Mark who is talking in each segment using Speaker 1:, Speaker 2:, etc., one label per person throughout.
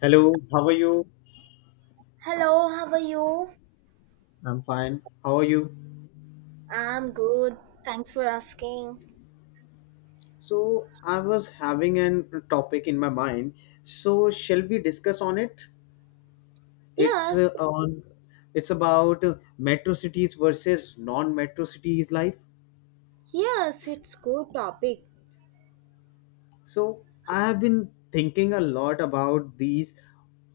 Speaker 1: Hello, how are you?
Speaker 2: Hello, how are you?
Speaker 1: I'm fine. How are you?
Speaker 2: I'm good. Thanks for asking.
Speaker 1: So, I was having an topic in my mind. So, shall we discuss on it? It's
Speaker 2: Yes,
Speaker 1: on it's about metro cities versus non-metro cities life.
Speaker 2: yes, it's good topic.
Speaker 1: So, I have been thinking a lot about these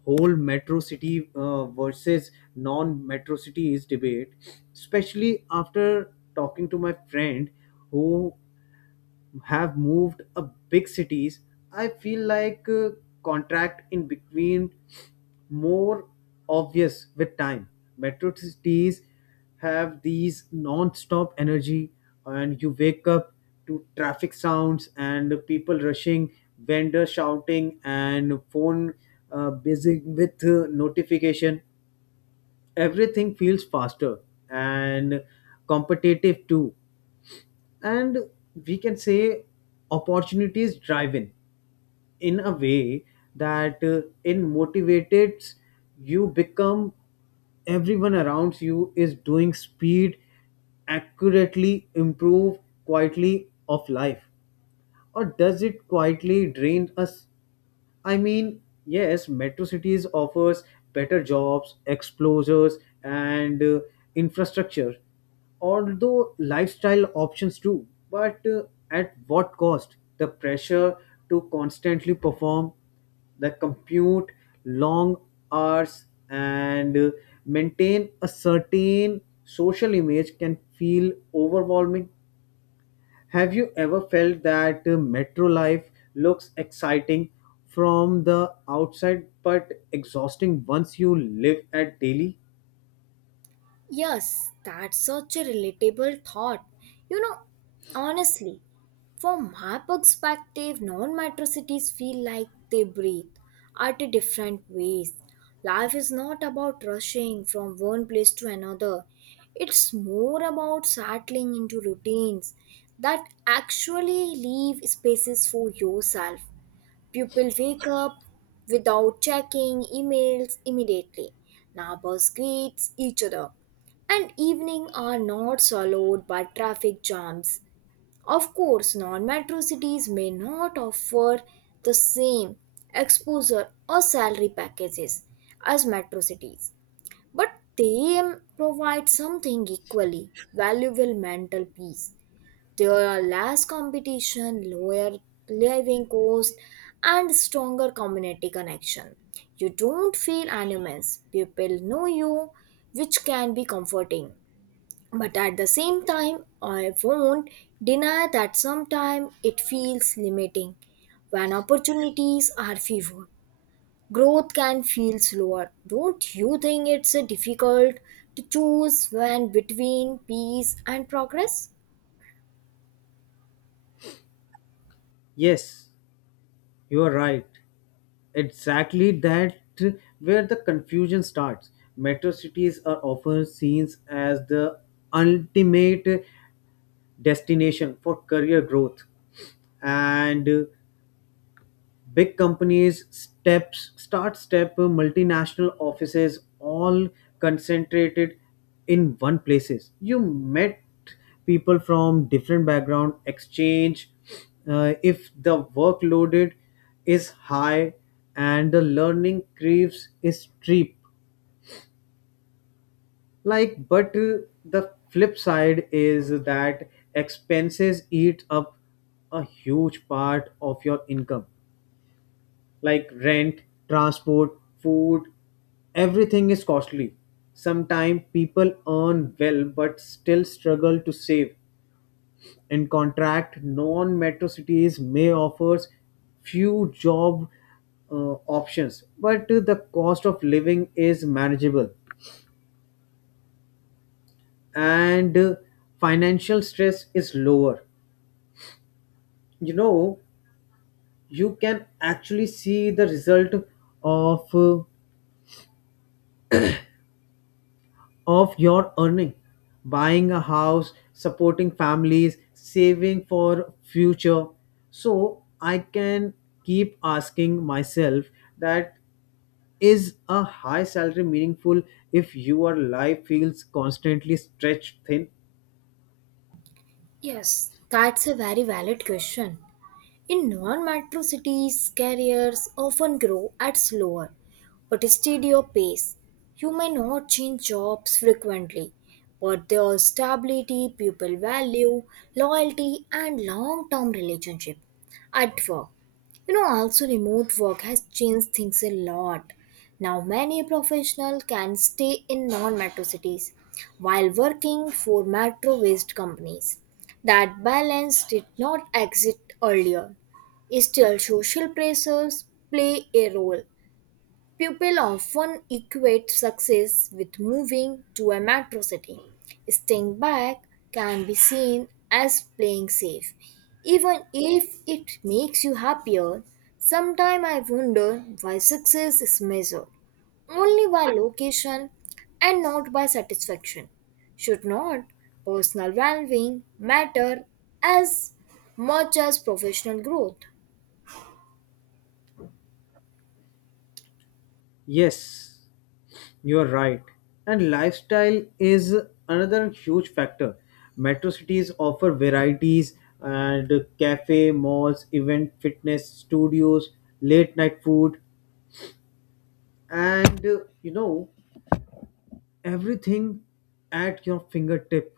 Speaker 1: whole metro city versus non-metro cities debate, especially after talking to my friend who have moved a big cities. I feel like contract in between more obvious with time. Metro cities have these non-stop energy and you wake up to traffic sounds and people rushing, vendors shouting and phone busy with notification. Everything feels faster and competitive too, and we can say opportunities driven in a way that in motivates you become. Everyone around you is doing speed accurately improve quietly of life, or does it quietly drain us? I mean, yes, metro cities offers better jobs, exposures, and infrastructure, although lifestyle options too. But at what cost? The pressure to constantly perform, the compute, long hours, and maintain a certain social image can feel overwhelming. Have you ever felt that metro life looks exciting from the outside but exhausting once you live at daily?
Speaker 2: Yes, that's such a relatable thought. You know, honestly, from my perspective, non-metro cities feel like they breathe at a different ways. Life is not about rushing from one place to another. It's more about settling into routines that actually leave spaces for yourself. People wake up without checking emails immediately. Neighbors greet each other. And evening are not swallowed by traffic jams. Of course, non-metro cities may not offer the same exposure or salary packages as metro cities, but they provide something equally valuable mental peace. There are less competition, lower living cost, and stronger community connection. You don't feel anonymous. People know you, which can be comforting. But at the same time, I won't deny that sometimes it feels limiting. When opportunities are fewer, growth can feel slower. Don't you think it's difficult to choose when between peace and progress?
Speaker 1: Yes, you are right. Exactly that uh, where the confusion starts. Metro cities are often seen as the ultimate destination for career growth and big companies steps start step multinational offices all concentrated in one places. You met people from different background exchange if the workloaded is high and the learning curves is steep, like. But the flip side is that expenses eat up a huge part of your income, like rent, transport, food, everything is costly. Sometimes people earn well but still struggle to save. In contract, non metro cities may offer few job options, but the cost of living is manageable and financial stress is lower. You know, you can actually see the result of your earning, buying a house, supporting families, saving for future. So I can keep asking myself that is a high salary meaningful if your life feels constantly stretched thin.
Speaker 2: Yes, that's a very valid question. In non metro cities, careers often grow at slower but steadier pace. You may not change jobs frequently, but there is stability, people value, loyalty, and long term relationship at work. You know, also remote work has changed things a lot. Now, many professionals can stay in non metro cities while working for metro based companies. That balance did not exist earlier. Still, social pressures play a role. People often equate success with moving to a metro city. Staying back can be seen as playing safe, even if it makes you happier. Sometimes I wonder why success is measured only by location and not by satisfaction. Should not personal well being matter as much as professional growth?
Speaker 1: Yes, you're right. And lifestyle is another huge factor. Metro cities offer varieties and cafe, malls, event, fitness, studios, late night food, and everything at your fingertip.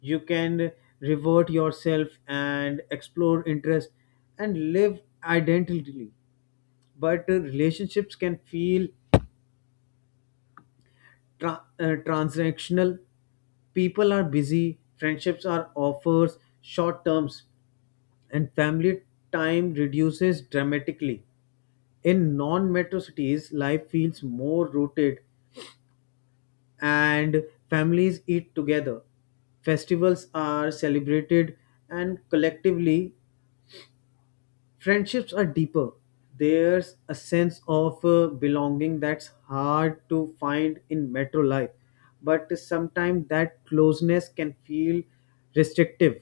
Speaker 1: You can revert yourself and explore interest and live identically. But relationships can feel transactional. People are busy, friendships are offers, short terms, and family time reduces dramatically. In non metro cities, life feels more rooted and families eat together. Festivals are celebrated and collectively, friendships are deeper. There's a sense of belonging that's hard to find in metro life, but sometimes that closeness can feel restrictive.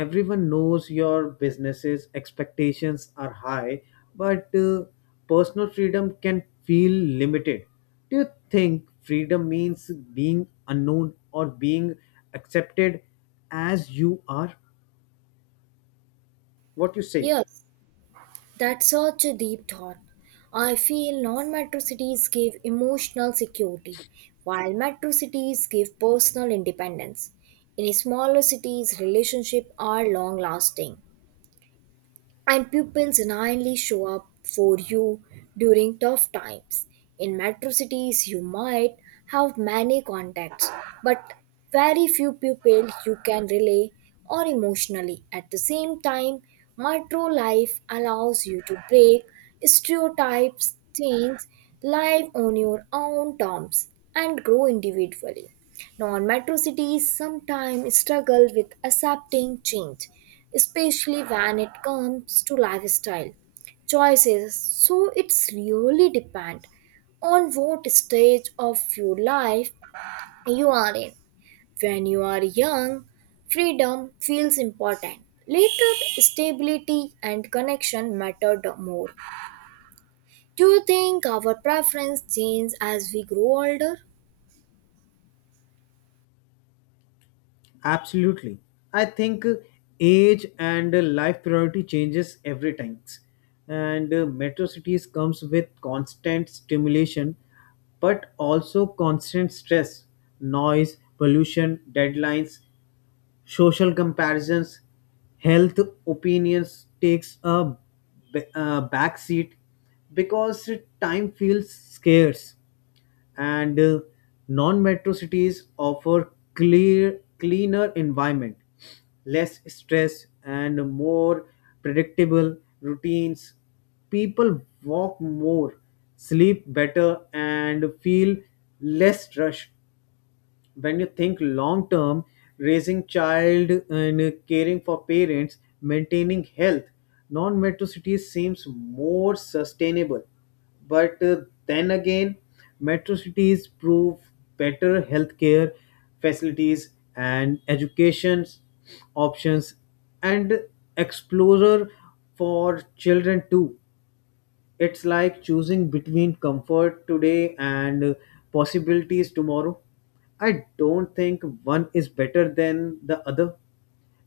Speaker 1: Everyone knows your businesses, expectations are high, but personal freedom can feel limited. Do you think freedom means being unknown or being accepted as you are? What you say?
Speaker 2: Yes. That's such a deep thought. I feel non metro cities give emotional security, while metro cities give personal independence. In smaller cities, relationships are long lasting and pupils genuinely show up for you during tough times. In metro cities, you might have many contacts, but very few people you can relay on emotionally. At the same time, metro life allows you to break stereotypes, change life on your own terms, and grow individually. Non metro cities sometimes struggle with accepting change, especially when it comes to lifestyle choices. So it's really depend on what stage of your life you are in. When you are young, freedom feels important. Later, stability and connection mattered more. Do you think our preference change as we grow older?
Speaker 1: Absolutely. I think age and life priority changes every time. And metro cities comes with constant stimulation but also constant stress, noise, pollution, deadlines, social comparisons, health opinions takes a backseat because time feels scarce, and non-metro cities offer clear cleaner environment, less stress and more predictable routines. People walk more, sleep better and feel less rushed. When you think long term, raising child and caring for parents, maintaining health, non-metrocity seems more sustainable. But then again, metro cities prove better healthcare facilities and education options and exposure for children too. It's like choosing between comfort today and possibilities tomorrow. I don't think one is better than the other,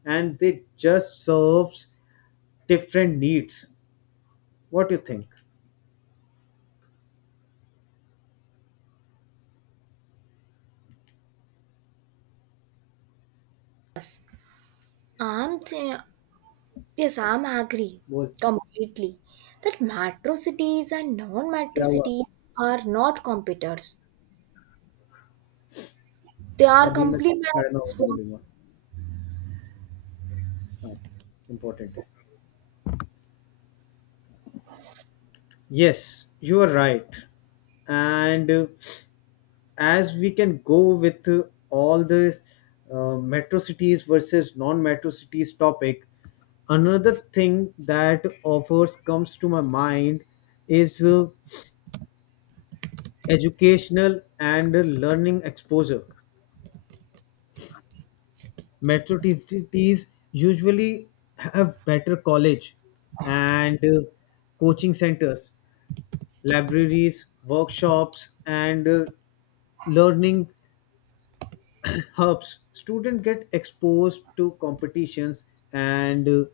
Speaker 1: and they just serves different needs. What do you think?
Speaker 2: I'm, th- Yes, I'm agree
Speaker 1: बोल क्या
Speaker 2: completely that metro cities and non-metro
Speaker 1: हुआ?
Speaker 2: cities are not competitors. They are
Speaker 1: अभी मैं साढ़े नौ
Speaker 2: complements
Speaker 1: बजे
Speaker 2: for
Speaker 1: बोलूंगा। हाँ, important है। Yes, you are right, and as we can go with all this metro cities versus non-metro cities topic, another thing that offers comes to my mind is educational and learning exposure. Metro cities usually have better college and coaching centers, libraries, workshops and learning hubs. Students get exposed to competitions and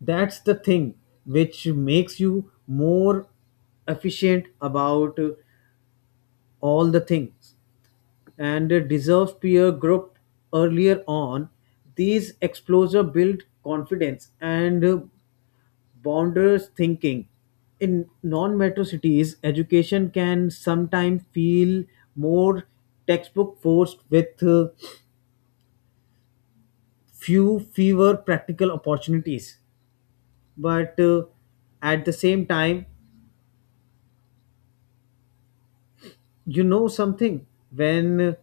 Speaker 1: that's the thing which makes you more efficient about all the things and a deserved peer group earlier on. These exposure build confidence and boundaries thinking. In non-metro cities, education can sometimes feel more textbook forced with fewer practical opportunities. But at the same time, you know something, when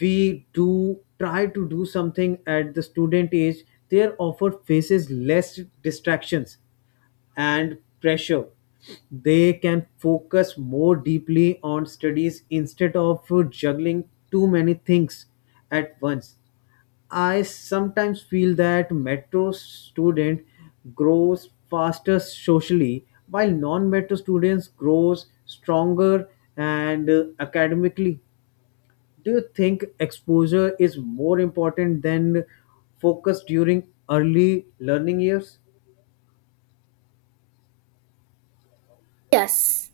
Speaker 1: we do try to do something at the student age, they are offered faces less distractions and pressure. They can focus more deeply on studies instead of juggling too many things at once. I sometimes feel that metro student grows faster socially, while non-metro students grows stronger and academically. Do you think exposure is more important than focus during early learning years?
Speaker 2: yes.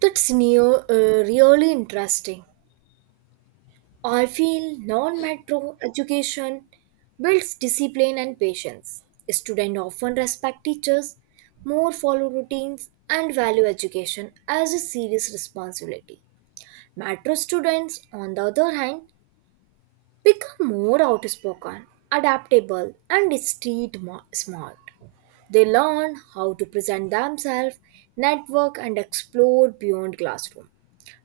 Speaker 2: That's new, really interesting. I feel non-metro education builds discipline and patience. Students often respect teachers, more follow routines, and value education as a serious responsibility. Metro students, on the other hand, become more outspoken, adaptable, and smart. They learn how to present themselves, network, and explore beyond classroom.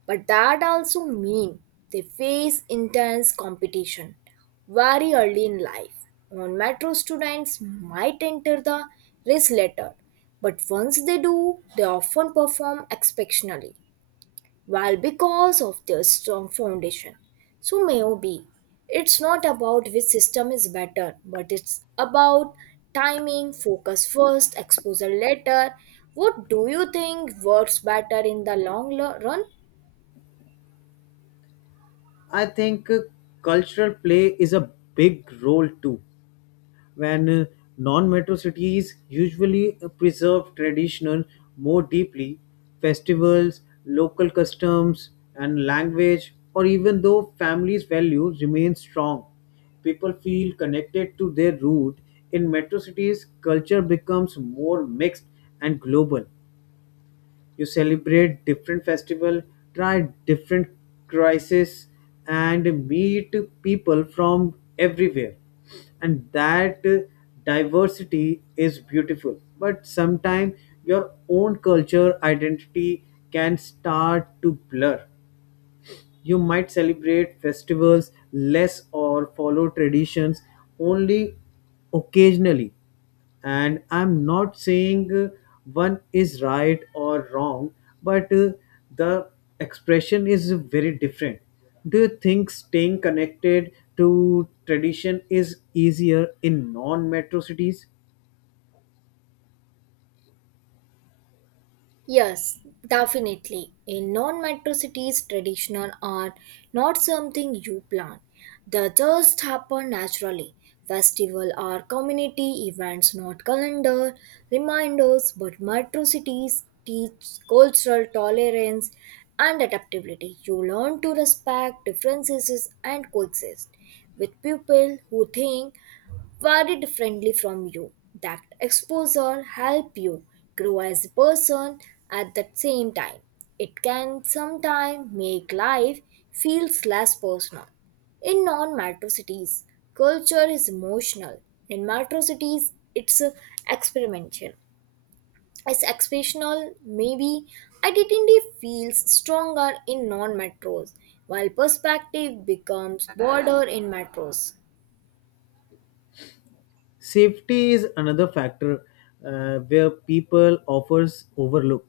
Speaker 2: But that also means they face intense competition very early in life. On metro students might enter the race later, but once they do, they often perform exceptionally. Well, because of their strong foundation. So maybe it's not about which system is better, but it's about timing, focus first, exposure later. What do you think works better in the run?
Speaker 1: I think cultural play is a big role too. When non-metro cities usually preserve tradition more deeply. Festivals, local customs and language, or even though families values remain strong, people feel connected to their root. In metro cities, culture becomes more mixed and global. You celebrate different festival, try different crises and meet people from everywhere, and that diversity is beautiful. But sometimes your own culture identity can start to blur. You might celebrate festivals less or follow traditions only occasionally. And I'm not saying one is right or wrong, but the expression is very different. Do you think staying connected to tradition is easier in non metro cities?
Speaker 2: Yes, definitely. In non metro cities, traditional are not something you plan, they just happen naturally. Festival are community events, not calendar reminders, but metro cities teach cultural tolerance and adaptability. You learn to respect differences and coexist with people who think very differently from you. That exposure help you grow as a person at the same time. It can sometimes make life feels less personal. In non-metro cities, culture is emotional. In metro cities, it's experimental. It's expressional. Maybe identity feels stronger in non-metros, while perspective becomes broader in metros.
Speaker 1: Safety is another factor where people offers overlook.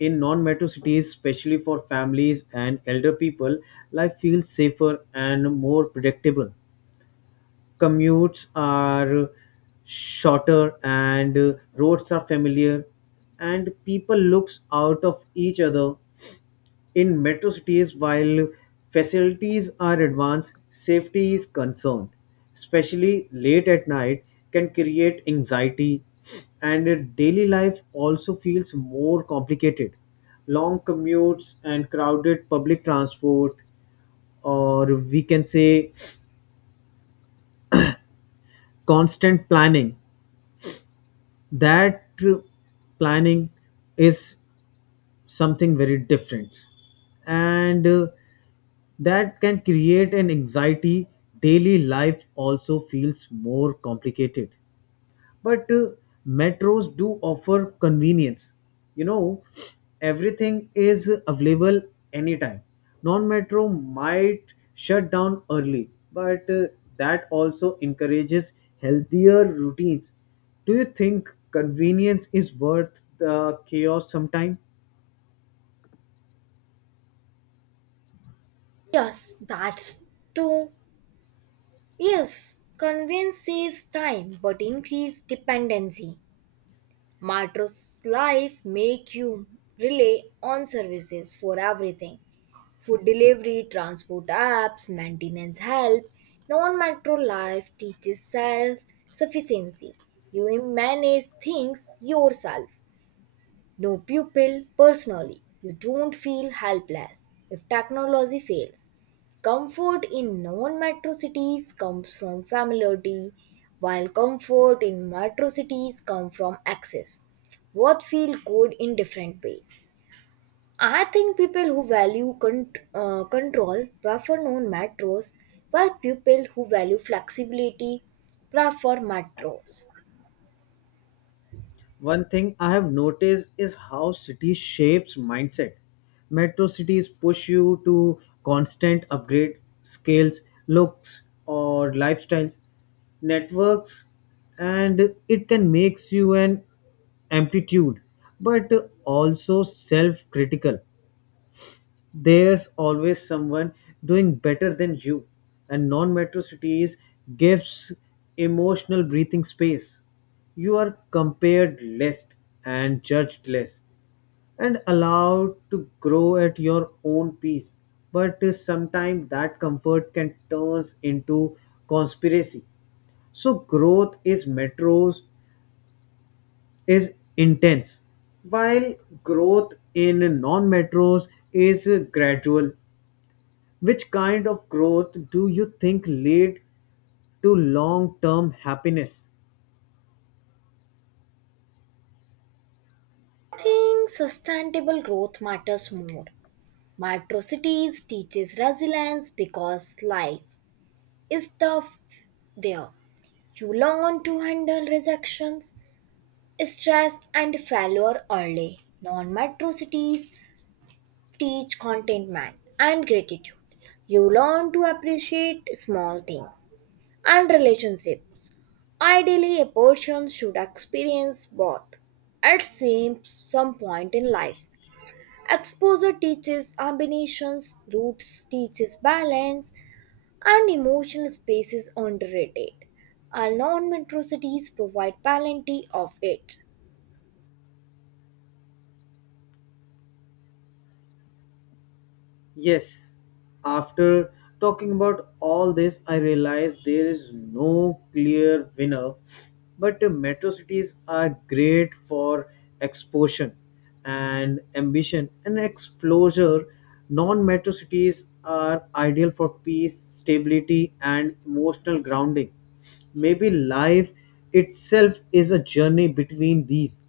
Speaker 1: In non-metro cities, especially for families and elder people, life feels safer and more predictable. Commutes are shorter and roads are familiar and people looks out of each other. In metro cities, while facilities are advanced, safety is concerned, especially late at night, can create anxiety, and daily life also feels more complicated. Long commutes and crowded public transport, or we can say constant planning. That planning is something very different, and that can create an anxiety. Daily life also feels more complicated, but metros do offer convenience, you know. Everything is available anytime. Non metro might shut down early, but that also encourages healthier routines. Do you think convenience is worth the chaos sometime?
Speaker 2: Yes, that's true. Yes, convenience saves time but increase dependency. Metro's life make you rely on services for everything. Food delivery, transport apps, maintenance help. Non-metro life teaches self-sufficiency. You manage things yourself. No pupil, personally, you don't feel helpless if technology fails. Comfort in non metro cities comes from familiarity, while comfort in metro cities comes from access. Both feel good in different ways. I think people who value control prefer non metros, while people who value flexibility prefer metros.
Speaker 1: One thing I have noticed is how city shapes mindset. Metro cities push you to constant upgrade skills, looks, or lifestyles, networks, and it can make you an amplitude, but also self-critical. There's always someone doing better than you, and non-metro cities gives emotional breathing space. You are compared less and judged less and allowed to grow at your own pace, but sometimes that comfort can turn into conspiracy. So growth is metros is intense, while growth in non-metros is gradual. Which kind of growth do you think lead to long term happiness?
Speaker 2: I think sustainable growth matters more. Metro teaches resilience because life is tough there. You learn to handle rejections, stress, and failure early. Non-metro teach contentment and gratitude. You learn to appreciate small things and relationships. Ideally, a person should experience both at same some point in life. Exposure teaches combinations, roots teaches balance, and emotional space is underrated. Our non-metro cities provide plenty of it.
Speaker 1: Yes, after talking about all this, I realized there is no clear winner, but metro cities are great for exposure and ambition and exposure. Non metro cities are ideal for peace, stability, and emotional grounding. Maybe life itself is a journey between these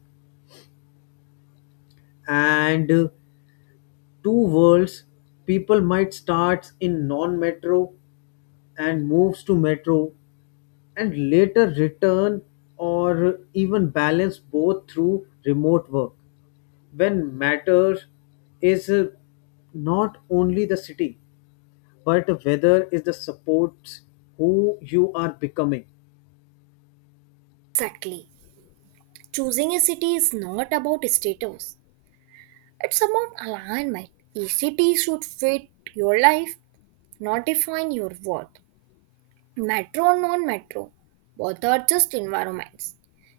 Speaker 1: and two worlds. People might start in non-metro and moves to metro and later return or even balance both through remote work. When matter is not only the city but whether is the supports who you are becoming.
Speaker 2: Exactly. Choosing a city is not about status. It's about alignment. A city should fit your life, not define your worth. Metro or non-metro, both are just environments.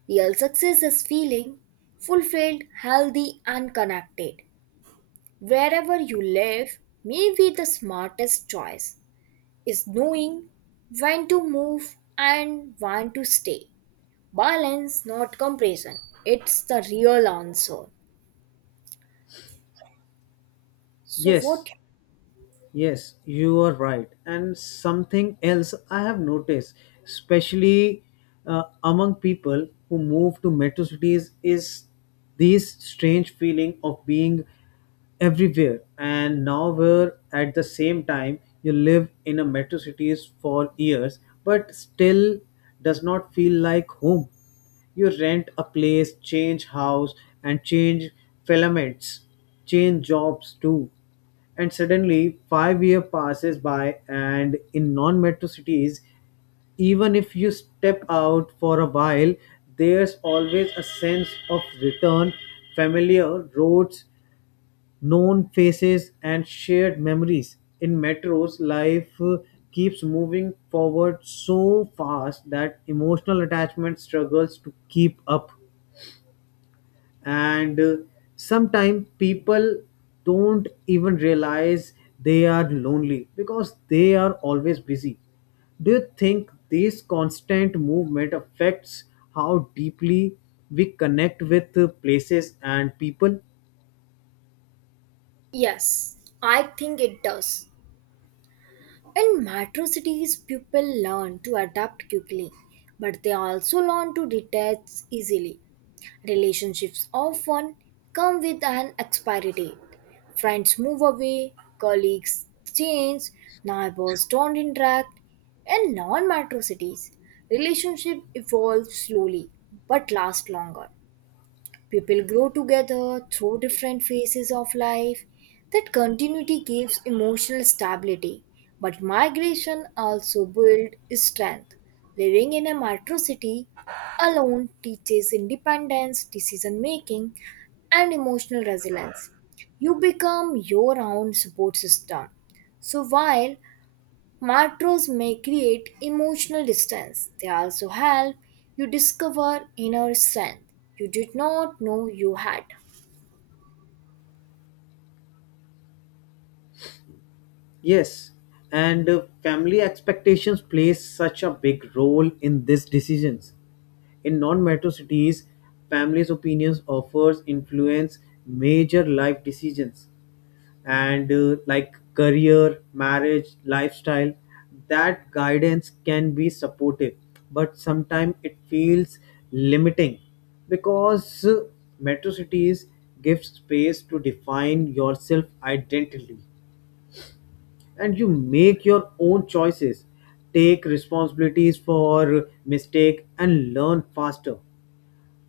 Speaker 2: Real success is feeling fulfilled, healthy, and connected. Wherever you live, maybe the smartest choice is knowing when to move and when to stay. Balance, not compression. It's the real answer. So,
Speaker 1: Yes,
Speaker 2: what?
Speaker 1: yes, you are right. And something else I have noticed, especially among people who move to metro cities, is this strange feeling of being everywhere and nowhere at the same time. You live in a metro cities for years, but still does not feel like home. You rent a place, change house, and change filaments, change jobs too, and suddenly, 5 year passes by, and in non-metro cities, even if you step out for a while, there's always a sense of return, familiar roads, known faces, and shared memories. In metros, life keeps moving forward so fast that emotional attachment struggles to keep up, and sometimes people don't even realize they are lonely because they are always busy. Do you think this constant movement affects how deeply we connect with places and people?
Speaker 2: Yes, I think it does. In metro cities, people learn to adapt quickly, but they also learn to detach easily. Relationships often come with an expiry date. Friends move away, colleagues change, neighbors don't interact. In non metro cities, relationships evolve slowly but last longer. People grow together through different phases of life. That continuity gives emotional stability, but migration also builds strength. Living in a metro city alone teaches independence, decision making, and emotional resilience. You become your own support system. So while Macros may create emotional distance. They also help you discover inner strength you did not know you had.
Speaker 1: Yes, and family expectations play such a big role in these decisions. In non-metro cities, families opinions offers influence major life decisions, and like career, marriage, lifestyle, that guidance can be supportive, but sometimes it feels limiting because metro cities give space to define yourself identity and you make your own choices, take responsibilities for mistake and learn faster.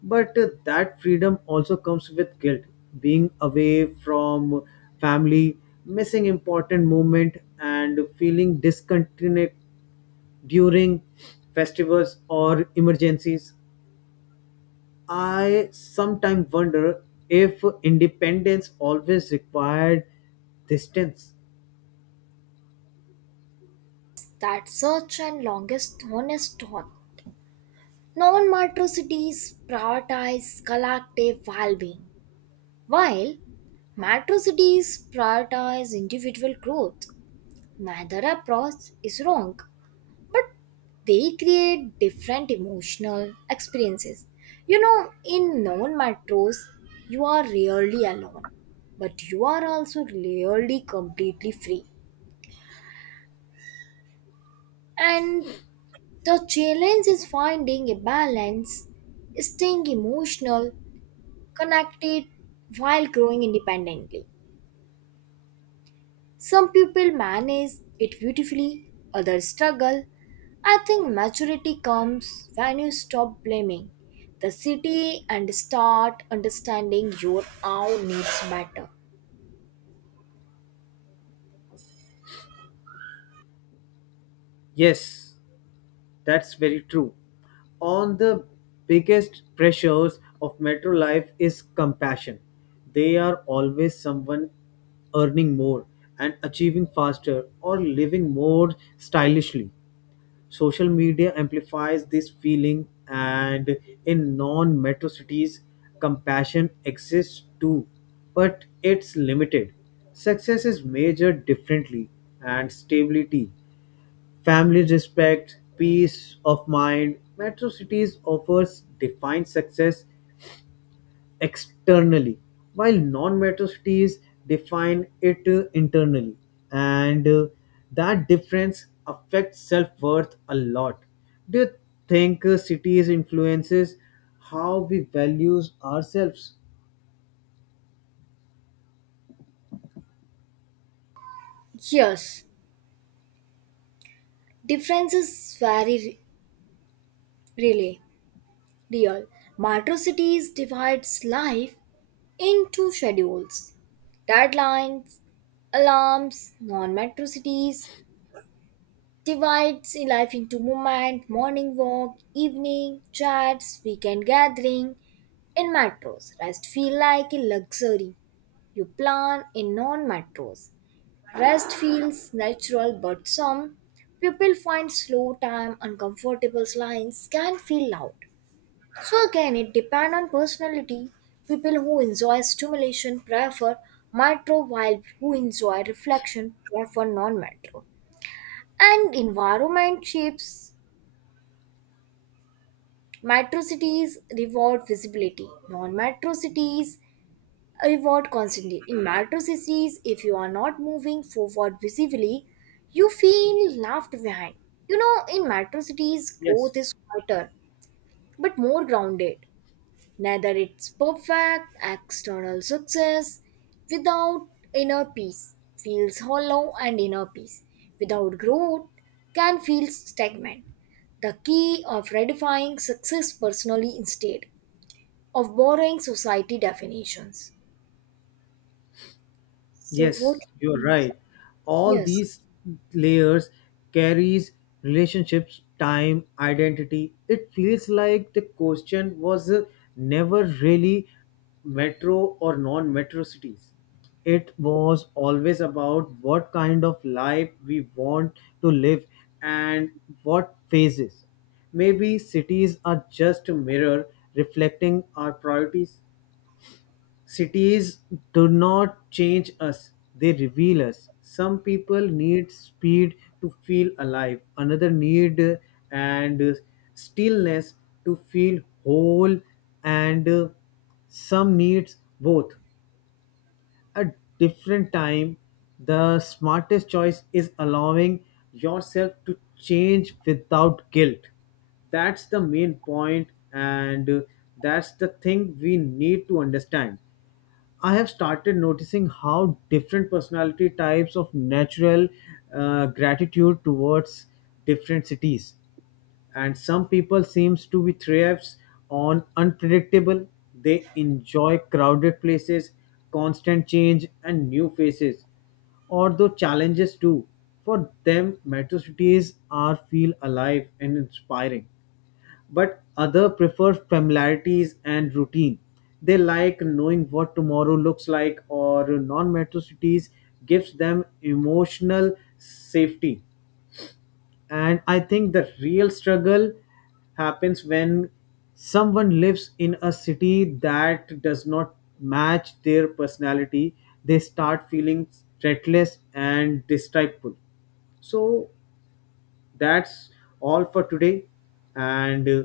Speaker 1: But that freedom also comes with guilt. Being away from family, missing important moment, and feeling discontented during festivals or emergencies. I sometimes wonder if independence always required distance.
Speaker 2: That search and longest honest thought. Non-macro cities prioritize collective well-being, while macro cities prioritize individual growth. Neither approach is wrong, but they create different emotional experiences. You know, in non metros, you are rarely alone, but you are also rarely completely free. And the challenge is finding a balance, staying emotional, connected while growing independently. Some people manage it beautifully, others struggle. I think maturity comes when you stop blaming the city and start understanding your own needs better.
Speaker 1: Yes, that's very true. On the biggest pressures of metro life is compassion. They are always someone earning more and achieving faster or living more stylishly. Social media amplifies this feeling, and in non metro cities, compassion exists too, but it's limited. Success is measured differently, and stability, family respect, peace of mind. Metro cities offers define success externally, while non-metro cities define it internally, and that difference affects self-worth a lot. Do you think cities influences how we values ourselves?
Speaker 2: Yes, difference is very really real. Metro cities divides life into schedules, deadlines, alarms, non-metro cities divides life into movement, morning walk, evening chats, weekend gathering. In metros, rest feels like a luxury you plan in non-metros. Rest feels natural, but some people find slow time uncomfortable lines can feel loud. So again, it depends on personality. People who enjoy stimulation prefer metro, while who enjoy reflection prefer non-metro. And environment shapes Metro cities reward visibility. Non-metro cities reward constantly. In metro cities, if you are not moving forward visibly, you feel left behind. You know, in metro cities,
Speaker 1: Yes.
Speaker 2: growth is quieter but more grounded. Neither it's perfect external success without inner peace feels hollow and inner peace without growth can feel stagnant. The key of redefining success personally instead of borrowing society definitions. So what?
Speaker 1: Yes, you're right. All
Speaker 2: Yes,
Speaker 1: these layers carries relationships, time, identity. It feels like the question was never really metro or non-metro cities. It was always about what kind of life we want to live and what phases. Maybe cities are just a mirror reflecting our priorities. Cities do not change us, they reveal us. Some people need speed to feel alive, another need and stillness to feel whole, and some needs both. At different time, the smartest choice is allowing yourself to change without guilt. That's the main point, and that's the thing we need to understand. I have started noticing how different personality types of natural gratitude towards different cities. And some people seems to be thrives on unpredictable. They enjoy crowded places, constant change, and new faces. Although challenges too. For them, metro cities are feel alive and inspiring, but other prefer familiarities and routine. They like knowing what tomorrow looks like, or non-metro cities gives them emotional safety. And I think the real struggle happens when someone lives in a city that does not match their personality. They start feeling restless and distrustful. So that's all for today, and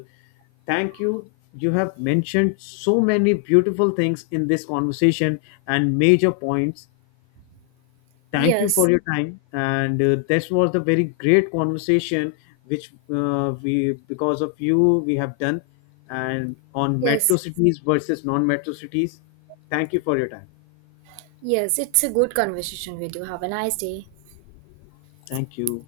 Speaker 1: thank you. You have mentioned so many beautiful things in this conversation and major points. Thank you for
Speaker 2: yes,
Speaker 1: your time, and this was the very great conversation which we, because of you, we have done, and on metro
Speaker 2: yes,
Speaker 1: cities versus non metro cities. Thank you for your time.
Speaker 2: yes. It's a good conversation with you. Have a nice day.
Speaker 1: Thank you.